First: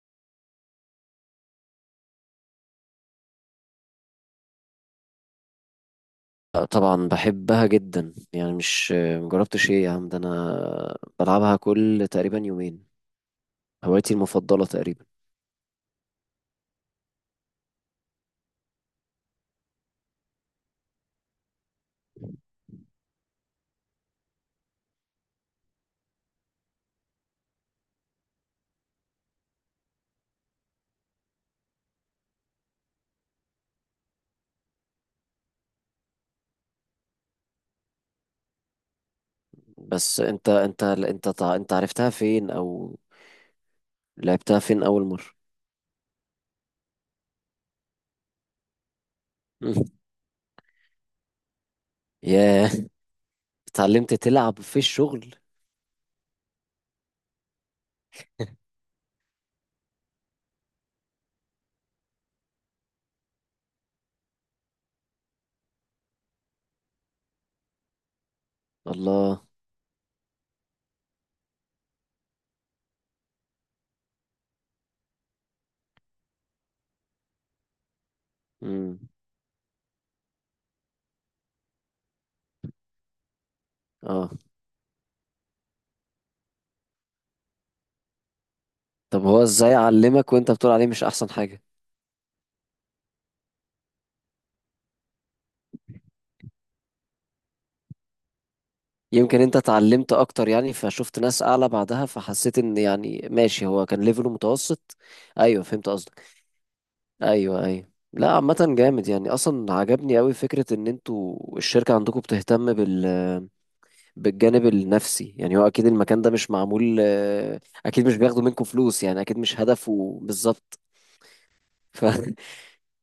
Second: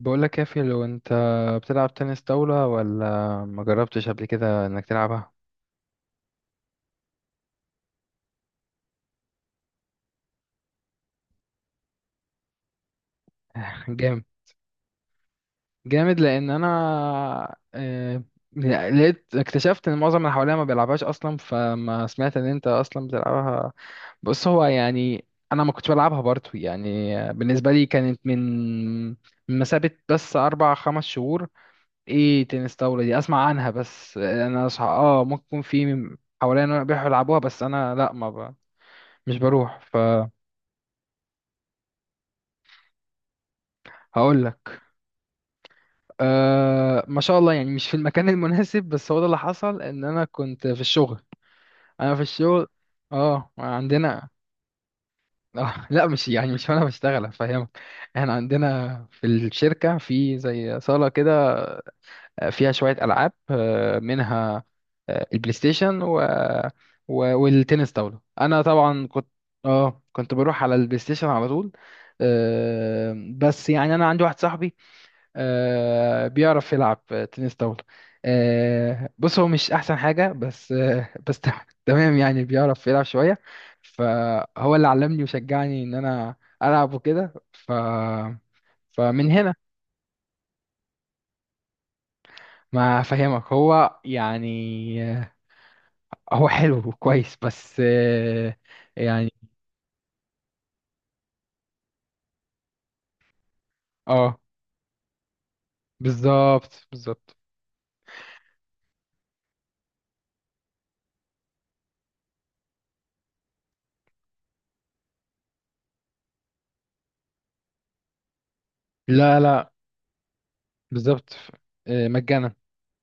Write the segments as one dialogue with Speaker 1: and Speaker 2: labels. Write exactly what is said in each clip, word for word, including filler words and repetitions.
Speaker 1: بقول لك يا في لو انت بتلعب تنس طاولة، ولا ما جربتش قبل كده انك تلعبها؟
Speaker 2: لا، طبعا بحبها جدا يعني مش مجربتش؟ ايه يا عم، ده انا بلعبها كل تقريبا يومين، هوايتي
Speaker 1: جامد،
Speaker 2: المفضلة تقريبا.
Speaker 1: جامد! لان انا آه، لقيت اكتشفت ان معظم اللي حواليا ما بيلعبهاش اصلا، فما سمعت ان انت اصلا بتلعبها. بص، هو يعني انا ما كنتش بلعبها برضه، يعني بالنسبة لي كانت من من مسافة بس اربع خمس شهور، ايه تنس طاولة دي؟ اسمع عنها بس، آه، انا صح، اه ممكن يكون في حواليا بيحبوا يلعبوها، بس انا لا، ما ب... مش بروح.
Speaker 2: بس انت انت انت تع- انت عرفتها فين، او
Speaker 1: هقول
Speaker 2: لعبتها
Speaker 1: لك.
Speaker 2: فين اول مرة؟
Speaker 1: أه ما شاء الله، يعني مش في المكان المناسب، بس هو ده اللي حصل
Speaker 2: مم.
Speaker 1: ان انا كنت في الشغل. انا في الشغل.
Speaker 2: ياه،
Speaker 1: اه
Speaker 2: اتعلمت
Speaker 1: عندنا
Speaker 2: تلعب في الشغل؟
Speaker 1: آه لا، مش يعني مش وانا بشتغل، افهمك. احنا عندنا في الشركة في زي صالة كده، فيها شوية ألعاب، آه، منها آه، البلاي ستيشن و... و... والتنس طاولة. أنا طبعا كنت
Speaker 2: الله.
Speaker 1: اه كنت بروح على البلاي ستيشن على طول، آه، بس يعني أنا عندي واحد صاحبي، آه، بيعرف يلعب تنس طاولة.
Speaker 2: مم.
Speaker 1: آه، بص، هو مش أحسن حاجة بس آه، بس تم- تمام، يعني بيعرف يلعب شوية،
Speaker 2: اه،
Speaker 1: فهو اللي علمني وشجعني إن أنا ألعب وكده، ف
Speaker 2: طب
Speaker 1: فمن
Speaker 2: هو
Speaker 1: هنا.
Speaker 2: ازاي علمك وانت بتقول عليه مش احسن حاجة؟
Speaker 1: ما أفهمك، هو يعني آه، هو حلو وكويس بس، آه، يعني.
Speaker 2: يمكن انت اتعلمت اكتر يعني، فشفت ناس اعلى بعدها، فحسيت ان يعني ماشي، هو كان ليفله
Speaker 1: اه،
Speaker 2: متوسط. ايوه فهمت قصدك.
Speaker 1: بالظبط، بالظبط.
Speaker 2: ايوه ايوه، لا عامة جامد يعني، اصلا عجبني قوي فكرة ان انتوا الشركة عندكم بتهتم بال بالجانب النفسي، يعني هو اكيد المكان ده مش معمول، آه، اكيد مش بياخدوا منكم فلوس يعني، اكيد
Speaker 1: لا،
Speaker 2: مش
Speaker 1: لا،
Speaker 2: هدفه بالظبط.
Speaker 1: بالظبط.
Speaker 2: ف
Speaker 1: آه، مجانا.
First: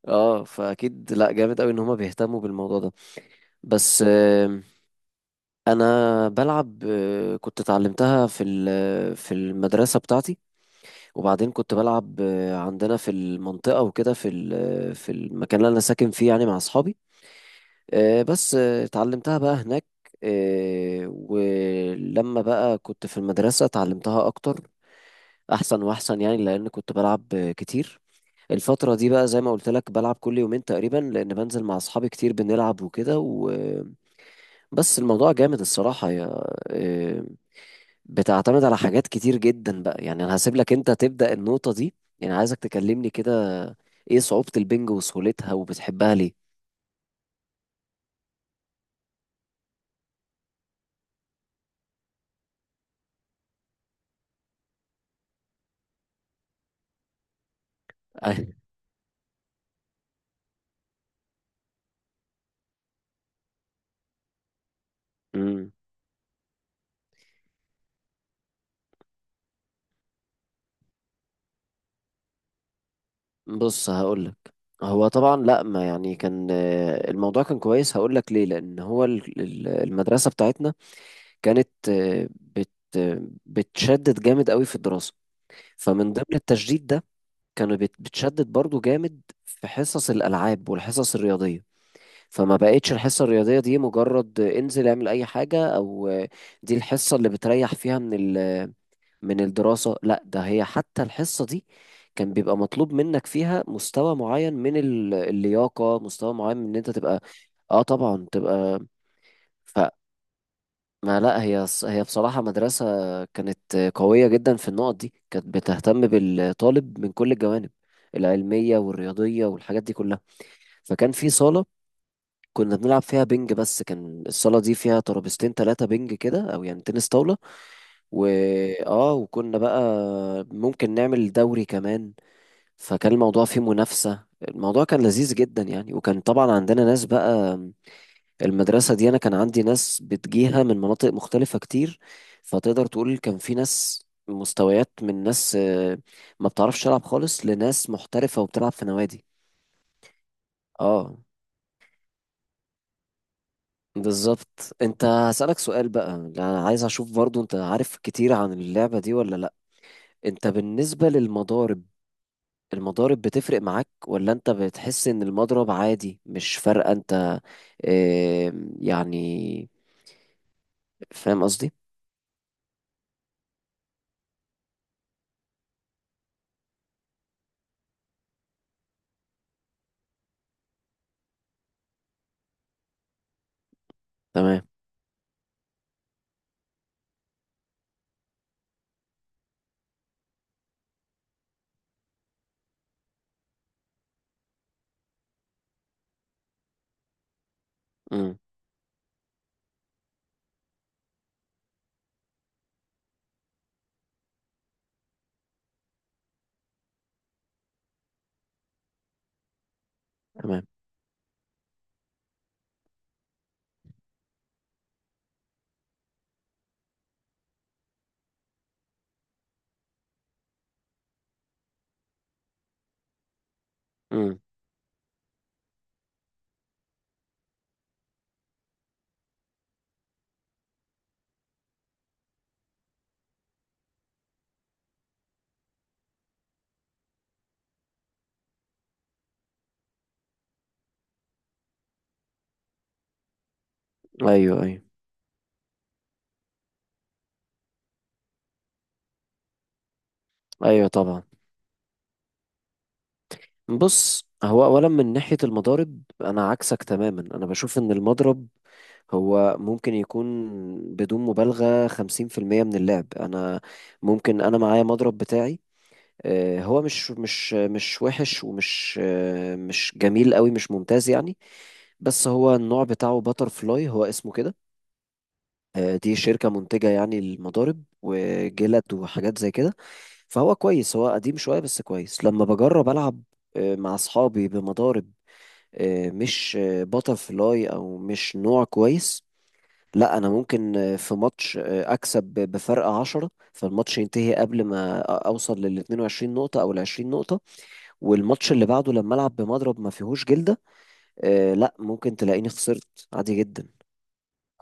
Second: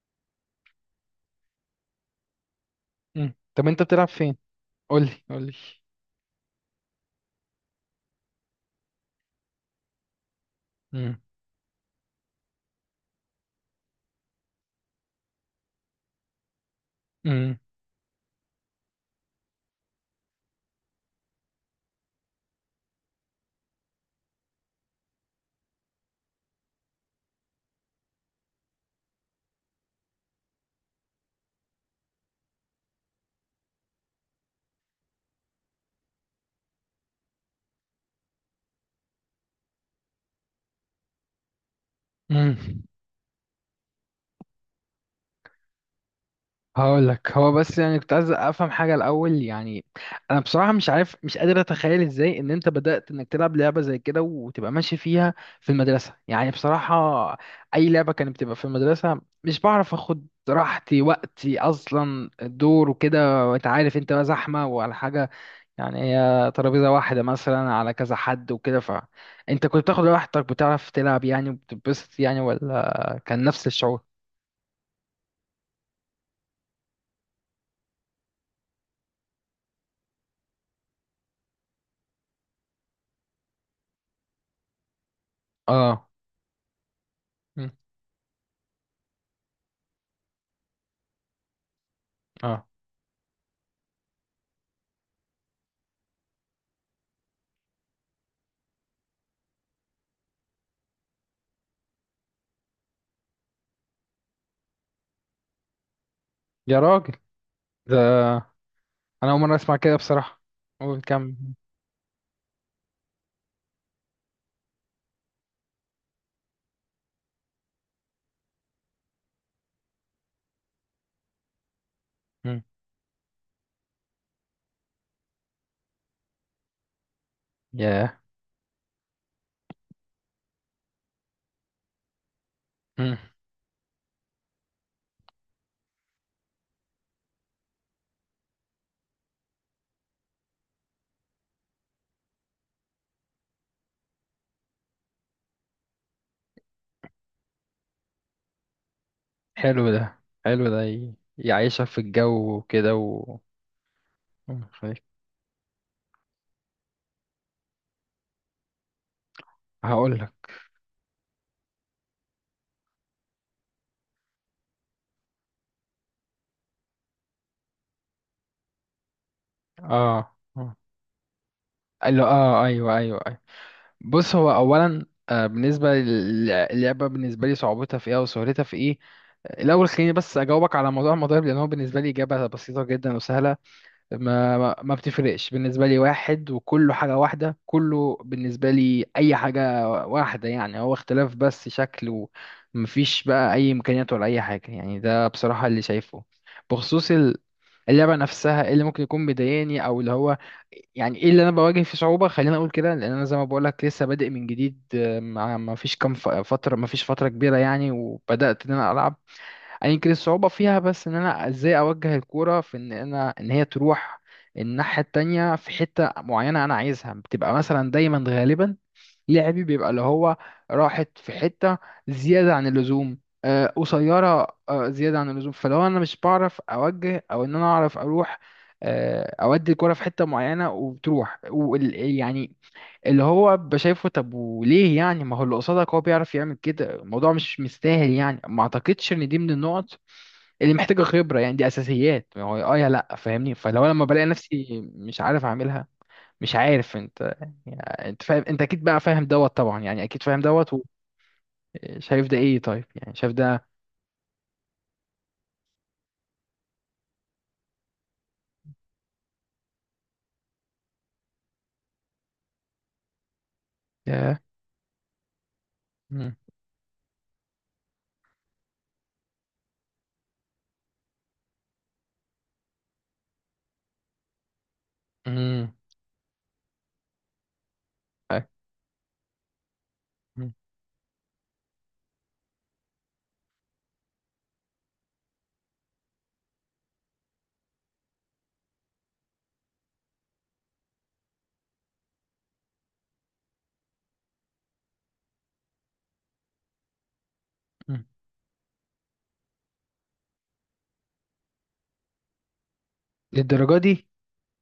Speaker 2: اه، فاكيد لا، جامد قوي ان هما بيهتموا بالموضوع ده.
Speaker 1: مم. طب انت
Speaker 2: بس،
Speaker 1: بتلعب فين؟
Speaker 2: آه،
Speaker 1: قولي، قولي.
Speaker 2: انا بلعب، آه، كنت اتعلمتها في ال- في المدرسة بتاعتي،
Speaker 1: مم.
Speaker 2: وبعدين كنت بلعب آه، عندنا في المنطقة وكده، في ال- في المكان اللي انا ساكن فيه يعني، مع اصحابي.
Speaker 1: مم.
Speaker 2: آه، بس، آه، اتعلمتها بقى هناك. آه، ولما بقى كنت في المدرسة اتعلمتها أكتر، أحسن وأحسن يعني، لأن كنت بلعب آه، كتير. الفترة دي بقى زي ما قلت لك بلعب كل يومين تقريبا، لأن بنزل مع أصحابي كتير بنلعب وكده و... بس الموضوع جامد الصراحة، يا آه، بتعتمد على حاجات كتير جدا بقى، يعني أنا هسيب لك أنت تبدأ النقطة دي يعني، عايزك
Speaker 1: مم.
Speaker 2: تكلمني كده، إيه صعوبة البنج وسهولتها وبتحبها ليه؟
Speaker 1: هقول لك، هو بس يعني كنت عايز افهم حاجه الاول، يعني انا بصراحه مش عارف، مش قادر اتخيل ازاي ان انت بدات انك تلعب لعبه زي كده وتبقى ماشي فيها في المدرسه، يعني بصراحه اي لعبه كانت بتبقى في المدرسه مش بعرف اخد راحتي وقتي اصلا، الدور وكده وانت عارف، انت بقى زحمه وعلى حاجه،
Speaker 2: أيوة.
Speaker 1: يعني هي ترابيزه واحده مثلا على كذا حد وكده، فانت كنت بتاخد راحتك بتعرف تلعب يعني، وبتتبسط يعني، ولا كان نفس
Speaker 2: بص
Speaker 1: الشعور؟
Speaker 2: هقولك، هو طبعا لا ما يعني كان، آه، الموضوع كان كويس. هقولك ليه، لأن هو ال- ال- المدرسة بتاعتنا كانت، آه، بت آه، بتشدد جامد قوي في الدراسة.
Speaker 1: اه.
Speaker 2: فمن ضمن التشديد ده،
Speaker 1: مم.
Speaker 2: كانوا بت- بتشدد برضو جامد في حصص الألعاب والحصص الرياضية. فما
Speaker 1: اه،
Speaker 2: بقتش الحصة الرياضية دي مجرد آه، انزل اعمل أي حاجة، أو آه، دي الحصة اللي بتريح فيها من ال من الدراسة، لا ده هي حتى الحصة دي كان بيبقى مطلوب منك فيها مستوى معين من ال- اللياقة، مستوى معين من ان
Speaker 1: يا
Speaker 2: انت
Speaker 1: راجل!
Speaker 2: تبقى، اه
Speaker 1: ده
Speaker 2: طبعا تبقى.
Speaker 1: انا اول مره اسمع
Speaker 2: فما
Speaker 1: كده بصراحه. قول كم.
Speaker 2: لا هي ص- هي بصراحة مدرسة كانت قوية جدا في النقط دي، كانت بتهتم بالطالب من كل الجوانب، العلمية والرياضية والحاجات دي كلها. فكان في صالة
Speaker 1: مم.
Speaker 2: كنا بنلعب فيها بينج، بس كان الصالة دي فيها ترابيزتين تلاتة بينج كده، أو يعني تنس طاولة.
Speaker 1: ياه.
Speaker 2: وآه، وكنا بقى ممكن نعمل دوري كمان، فكان
Speaker 1: مم.
Speaker 2: الموضوع فيه منافسة، الموضوع كان لذيذ جدا يعني، وكان طبعا عندنا ناس بقى. المدرسة دي أنا كان عندي ناس بتجيها من مناطق مختلفة كتير، فتقدر تقول كان في ناس مستويات، من ناس آه، ما بتعرفش تلعب خالص، لناس محترفة وبتلعب في نوادي.
Speaker 1: حلو ده، حلو ده، ي-
Speaker 2: اه،
Speaker 1: يعيشها في الجو وكده و. مم،
Speaker 2: بالظبط.
Speaker 1: خليك.
Speaker 2: انت هسألك سؤال بقى، انا عايز اشوف برضو انت عارف كتير عن اللعبة دي ولا لا.
Speaker 1: هقول
Speaker 2: انت
Speaker 1: لك.
Speaker 2: بالنسبة للمضارب، المضارب بتفرق معاك، ولا انت بتحس ان المضرب عادي مش فارقة؟ انت اه يعني،
Speaker 1: اه، آه.
Speaker 2: فاهم قصدي؟
Speaker 1: قال له اه، ايوه، ايوه، ايوه. بص، هو اولا آه بالنسبه للعبه، بالنسبه لي صعوبتها في ايه وسهولتها في ايه؟ الاول خليني بس اجاوبك على موضوع المضارب، لان هو بالنسبه لي اجابه بسيطه جدا وسهله. ما
Speaker 2: تمام.
Speaker 1: ما ما بتفرقش بالنسبة لي، واحد وكله حاجة واحدة، كله بالنسبة لي أي حاجة واحدة، يعني هو اختلاف بس شكل، ومفيش بقى أي إمكانيات ولا أي حاجة، يعني ده بصراحة اللي شايفه. بخصوص ال- اللعبة
Speaker 2: امم.
Speaker 1: نفسها، إيه اللي ممكن يكون مضايقني أو اللي هو يعني، إيه اللي أنا بواجه فيه صعوبة؟ خليني أقول كده لأن أنا زي ما بقولك لسه بادئ من جديد، آه، مع ما فيش كام ف- فترة، ما فيش فترة كبيرة يعني، وبدأت إن أنا ألعب. يعني يمكن الصعوبة
Speaker 2: تمام.
Speaker 1: فيها بس ان انا ازاي اوجه الكورة في ان انا ان هي تروح الناحية التانية في حتة معينة انا عايزها، بتبقى مثلا دايما غالبا لعبي بيبقى اللي هو راحت في حتة زيادة عن اللزوم، آه،
Speaker 2: امم،
Speaker 1: قصيرة آه، زيادة عن اللزوم. فلو انا مش بعرف اوجه، او ان انا اعرف اروح آه، اودي الكرة في حتة معينة وبتروح، وال- يعني اللي هو بشايفه، طب وليه يعني؟ ما هو اللي قصادك هو بيعرف يعمل كده، الموضوع مش مستاهل يعني، ما اعتقدش ان دي من النقط اللي محتاجة خبرة، يعني دي اساسيات، ما هو اه يا لا فاهمني، فلو لما بلاقي
Speaker 2: ايوه
Speaker 1: نفسي
Speaker 2: ايوه
Speaker 1: مش عارف اعملها مش عارف، انت يعني انت فاهم، انت اكيد بقى فاهم دوت طبعا، يعني اكيد فاهم دوت،
Speaker 2: ايوه، طبعا.
Speaker 1: وشايف ده ايه؟ طيب يعني شايف ده.
Speaker 2: بص، هو اولا من ناحية المضارب انا عكسك تماما. انا بشوف ان المضرب هو ممكن يكون، بدون مبالغة، خمسين في المية من اللعب. أنا
Speaker 1: ياه.
Speaker 2: ممكن، أنا معايا مضرب بتاعي،
Speaker 1: مم.
Speaker 2: آه، هو مش مش مش وحش، ومش آه، مش جميل قوي، مش ممتاز يعني. بس هو النوع بتاعه باتر فلاي، هو اسمه كده.
Speaker 1: مم.
Speaker 2: آه، دي شركة منتجة يعني المضارب
Speaker 1: أي.
Speaker 2: وجلد وحاجات زي كده.
Speaker 1: مم.
Speaker 2: فهو كويس، هو قديم شوية بس كويس. لما بجرب ألعب آه، مع أصحابي بمضارب آه، مش باتر فلاي أو مش نوع كويس، لا أنا ممكن آه، في ماتش آه، أكسب بفرق عشرة، فالماتش ينتهي قبل ما أوصل لل اتنين وعشرين نقطة أو ال عشرين نقطة.
Speaker 1: مم.
Speaker 2: والماتش اللي بعده لما العب بمضرب ما فيهوش جلده، آه لا ممكن تلاقيني خسرت عادي جدا.
Speaker 1: للدرجة دي؟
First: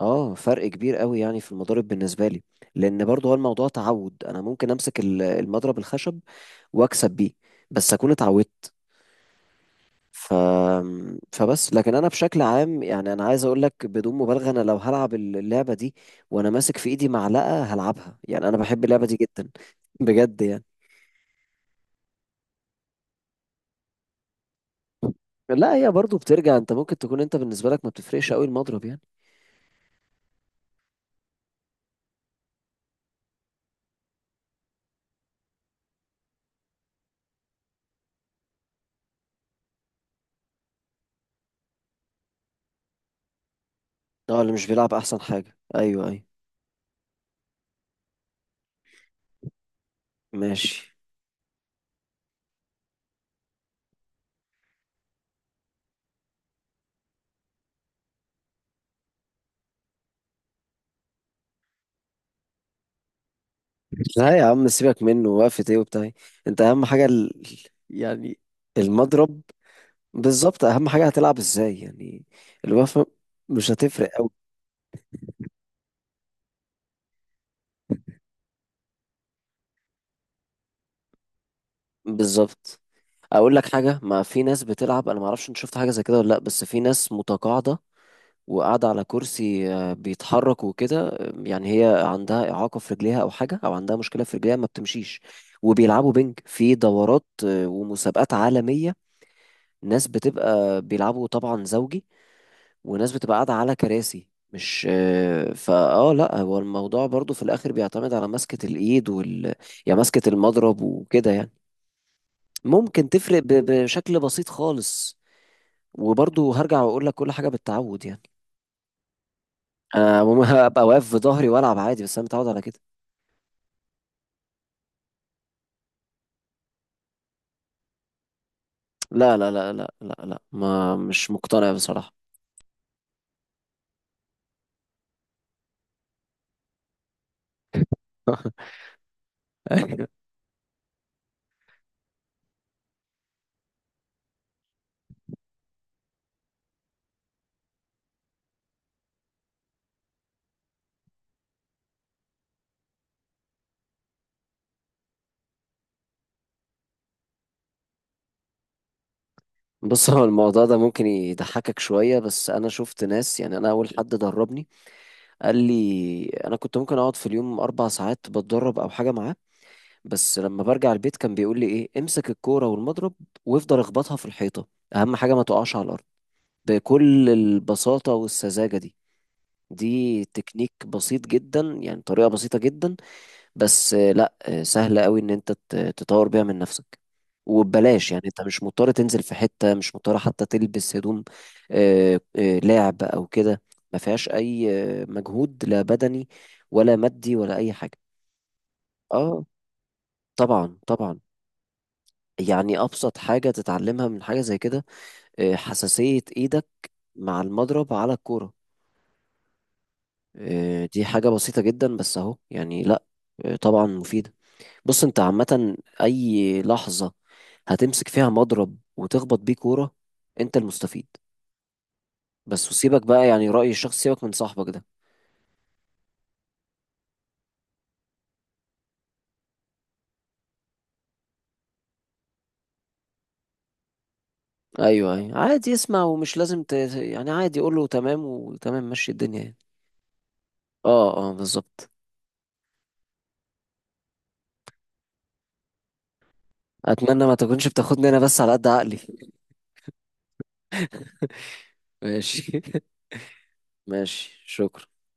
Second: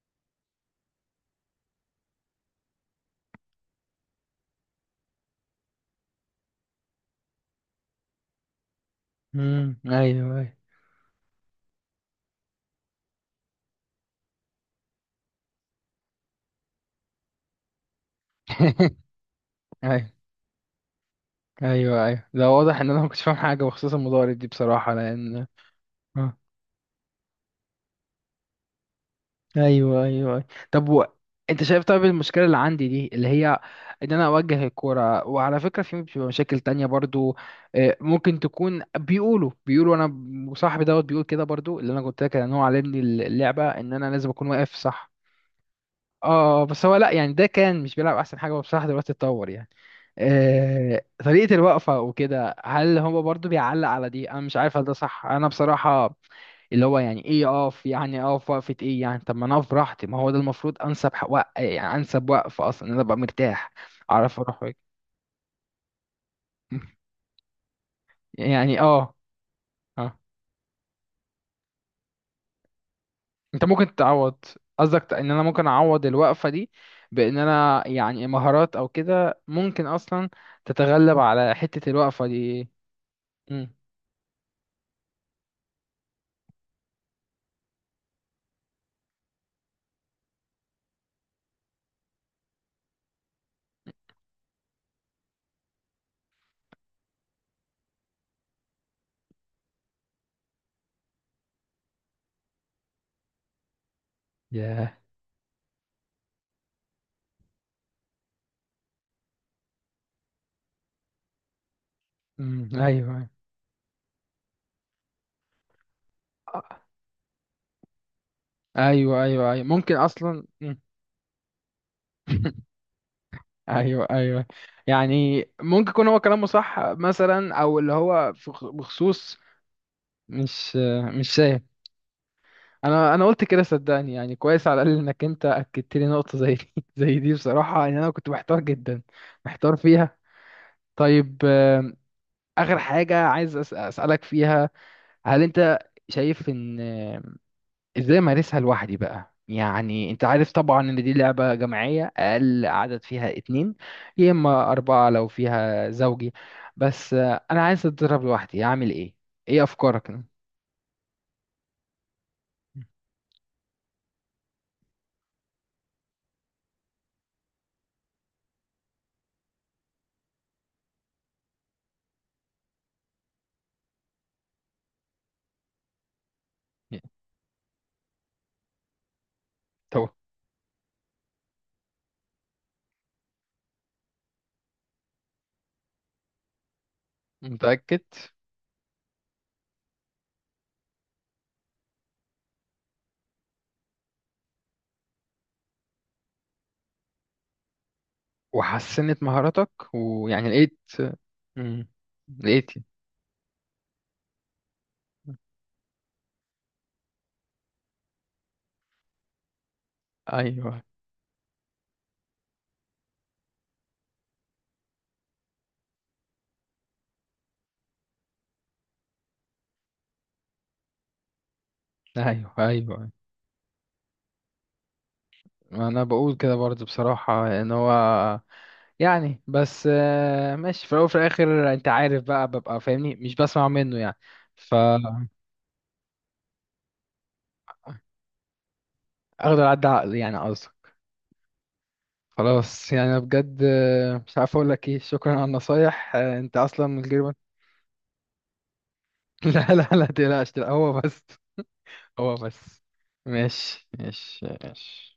Speaker 2: اه فرق كبير قوي يعني في المضارب بالنسبه لي، لان برضه هو الموضوع تعود. انا ممكن امسك ال- المضرب الخشب واكسب بيه، بس اكون اتعودت.
Speaker 1: مم.
Speaker 2: ف...
Speaker 1: ايوه،
Speaker 2: فبس، لكن انا بشكل عام يعني، انا عايز اقول لك بدون مبالغه، انا لو هلعب اللعبه دي وانا ماسك في ايدي معلقه هلعبها، يعني انا بحب اللعبه دي جدا.
Speaker 1: ايوه.
Speaker 2: بجد يعني.
Speaker 1: ايوه، ايوه، ده واضح ان انا ما كنتش فاهم حاجه بخصوص المضارب دي بصراحه، لان
Speaker 2: لا هي برضه
Speaker 1: آه.
Speaker 2: بترجع، انت ممكن تكون انت بالنسبه لك ما بتفرقش قوي المضرب يعني.
Speaker 1: ايوه، ايوه، أيوة. طب و. انت شايف طيب المشكله اللي عندي دي اللي هي ان انا اوجه الكوره، وعلى فكره في بتبقى مشاكل تانية برضو، آه، ممكن تكون بيقولوا بيقولوا انا ب- وصاحبي دوت بيقول كده برضو، اللي انا قلت لك ان هو علمني اللعبه، ان انا لازم
Speaker 2: اه
Speaker 1: اكون
Speaker 2: اللي مش
Speaker 1: واقف
Speaker 2: بيلعب
Speaker 1: صح.
Speaker 2: احسن حاجة، ايوه ايوه.
Speaker 1: اه، آه، بس هو لا يعني، ده كان مش بيلعب احسن حاجه، هو بصراحه دلوقتي اتطور يعني،
Speaker 2: ماشي.
Speaker 1: آه، طريقة الوقفة وكده، هل هو برضو بيعلق على دي؟ انا مش عارف هل ده صح، انا بصراحة اللي هو يعني، ايه اقف يعني؟ اقف وقفة ايه يعني؟ طب ما انا اقف براحتي، ما هو ده المفروض انسب حق وق... يعني انسب وقف اصلا، إن انا ابقى مرتاح،
Speaker 2: لا
Speaker 1: اعرف
Speaker 2: يا
Speaker 1: اروح
Speaker 2: عم،
Speaker 1: وأجي.
Speaker 2: سيبك منه، وقفة ايه وبتاع إيه؟ انت اهم حاجة ال... يعني
Speaker 1: يعني اه.
Speaker 2: المضرب.
Speaker 1: اه.
Speaker 2: بالظبط، اهم حاجة هتلعب ازاي يعني، الوقفة
Speaker 1: انت
Speaker 2: مش
Speaker 1: ممكن
Speaker 2: هتفرق قوي.
Speaker 1: تعوض، قصدك ت- ان انا ممكن اعوض الوقفة دي بان انا يعني مهارات او كده؟ ممكن اصلا تتغلب على حتة الوقفة دي إيه؟
Speaker 2: بالظبط. اقول لك
Speaker 1: امم.
Speaker 2: حاجة، ما في ناس بتلعب، انا ما اعرفش انت شفت حاجة زي كده ولا لا، بس في ناس متقاعدة وقاعدة على كرسي آه، بيتحرك وكده، آه، يعني هي عندها إعاقة في رجليها أو حاجة، أو عندها مشكلة في رجليها ما بتمشيش، وبيلعبوا بينج في دورات آه، ومسابقات عالمية. ناس بتبقى بيلعبوا طبعا زوجي، وناس بتبقى قاعدة على كراسي، مش
Speaker 1: ياه.
Speaker 2: آه، فاه لا هو الموضوع برضو في الاخر بيعتمد على مسكة الايد وال يعني مسكة المضرب وكده يعني.
Speaker 1: امم،
Speaker 2: ممكن
Speaker 1: ايوه.
Speaker 2: تفرق ب... بشكل بسيط خالص، وبرضو هرجع
Speaker 1: أيوه.
Speaker 2: واقول لك كل حاجة بالتعود يعني.
Speaker 1: ايوه، ايوه، ايوه، ممكن
Speaker 2: آه مم-
Speaker 1: اصلا. مم.
Speaker 2: هبقى واقف في ظهري والعب عادي، بس انا متعود على كده.
Speaker 1: ايوه، ايوه. يعني ممكن يكون هو كلامه صح مثلا، او اللي هو في خ- بخصوص.
Speaker 2: لا لا لا لا لا لا،
Speaker 1: مش
Speaker 2: ما
Speaker 1: مش
Speaker 2: مش
Speaker 1: شايف.
Speaker 2: مقتنع بصراحة.
Speaker 1: انا انا قلت كده، صدقني يعني، كويس على الاقل انك انت اكدت لي نقطه زي دي، زي دي بصراحه، ان انا كنت محتار جدا، محتار فيها. طيب آم، اخر حاجه عايز أس- اسالك فيها، هل انت شايف ان، ازاي امارسها لوحدي بقى؟ يعني انت عارف طبعا ان دي لعبة جماعية اقل عدد فيها اتنين، يا اما اربعة لو فيها زوجي، بس آه، انا عايز اتدرب لوحدي، اعمل ايه؟ ايه
Speaker 2: بص،
Speaker 1: افكارك؟
Speaker 2: هو الموضوع ده ممكن يضحكك شوية، بس أنا شفت ناس يعني. أنا أول حد دربني قال لي، انا كنت ممكن اقعد في اليوم اربع ساعات بتدرب او حاجه معاه، بس لما برجع البيت كان بيقول لي، ايه امسك الكوره والمضرب وافضل اخبطها في الحيطه، اهم حاجه ما تقعش على الارض. بكل البساطه والسذاجه دي،
Speaker 1: طب.
Speaker 2: دي تكنيك بسيط جدا يعني، طريقه بسيطه جدا. بس آه، لا، آه، سهل قوي ان انت ت- تطور بيها من نفسك
Speaker 1: متأكد؟
Speaker 2: وببلاش يعني، انت مش مضطر تنزل في حتة، مش مضطر حتى تلبس هدوم آه، آه، لاعب او كده. ما فيهاش اي آه، مجهود، لا بدني ولا مادي ولا اي حاجة.
Speaker 1: وحسنت
Speaker 2: اه
Speaker 1: مهاراتك؟ ويعني
Speaker 2: طبعا
Speaker 1: لقيت.
Speaker 2: طبعا،
Speaker 1: مم. لقيت.
Speaker 2: يعني ابسط حاجة تتعلمها من حاجة زي كده، آه، حساسية ايدك مع المضرب على الكورة.
Speaker 1: ايوه،
Speaker 2: آه، دي حاجة بسيطة جدا، بس اهو يعني، لا آه، طبعا مفيدة. بص، انت عامة اي لحظة هتمسك فيها مضرب وتخبط بيه كورة، انت المستفيد.
Speaker 1: ايوه،
Speaker 2: بس، وسيبك
Speaker 1: ايوه.
Speaker 2: بقى يعني رأي الشخص، سيبك من صاحبك ده.
Speaker 1: انا بقول كده برضه بصراحة، ان هو يعني بس آه، ماشي في الاول وفي الاخر، انت عارف بقى، ببقى فاهمني مش بسمع منه يعني،
Speaker 2: ايوه
Speaker 1: فا.
Speaker 2: ايوه، عادي اسمع ومش لازم ت... يعني عادي قول له تمام، وتمام مشي الدنيا يعني.
Speaker 1: اخدر عدى عقلي يعني، قصدي.
Speaker 2: اه اه بالظبط.
Speaker 1: خلاص يعني، أنا بجد آه، مش عارف اقول لك ايه، شكرا على النصايح، آه، انت اصلا من غير
Speaker 2: اتمنى
Speaker 1: ما.
Speaker 2: ما تكونش بتاخدني انا بس على قد عقلي.
Speaker 1: لا، لا، لا تقلقش، لا هو بس. هو
Speaker 2: ماشي.
Speaker 1: بس. ماشي،
Speaker 2: ماشي.
Speaker 1: ماشي،
Speaker 2: شكرا.
Speaker 1: ماشي.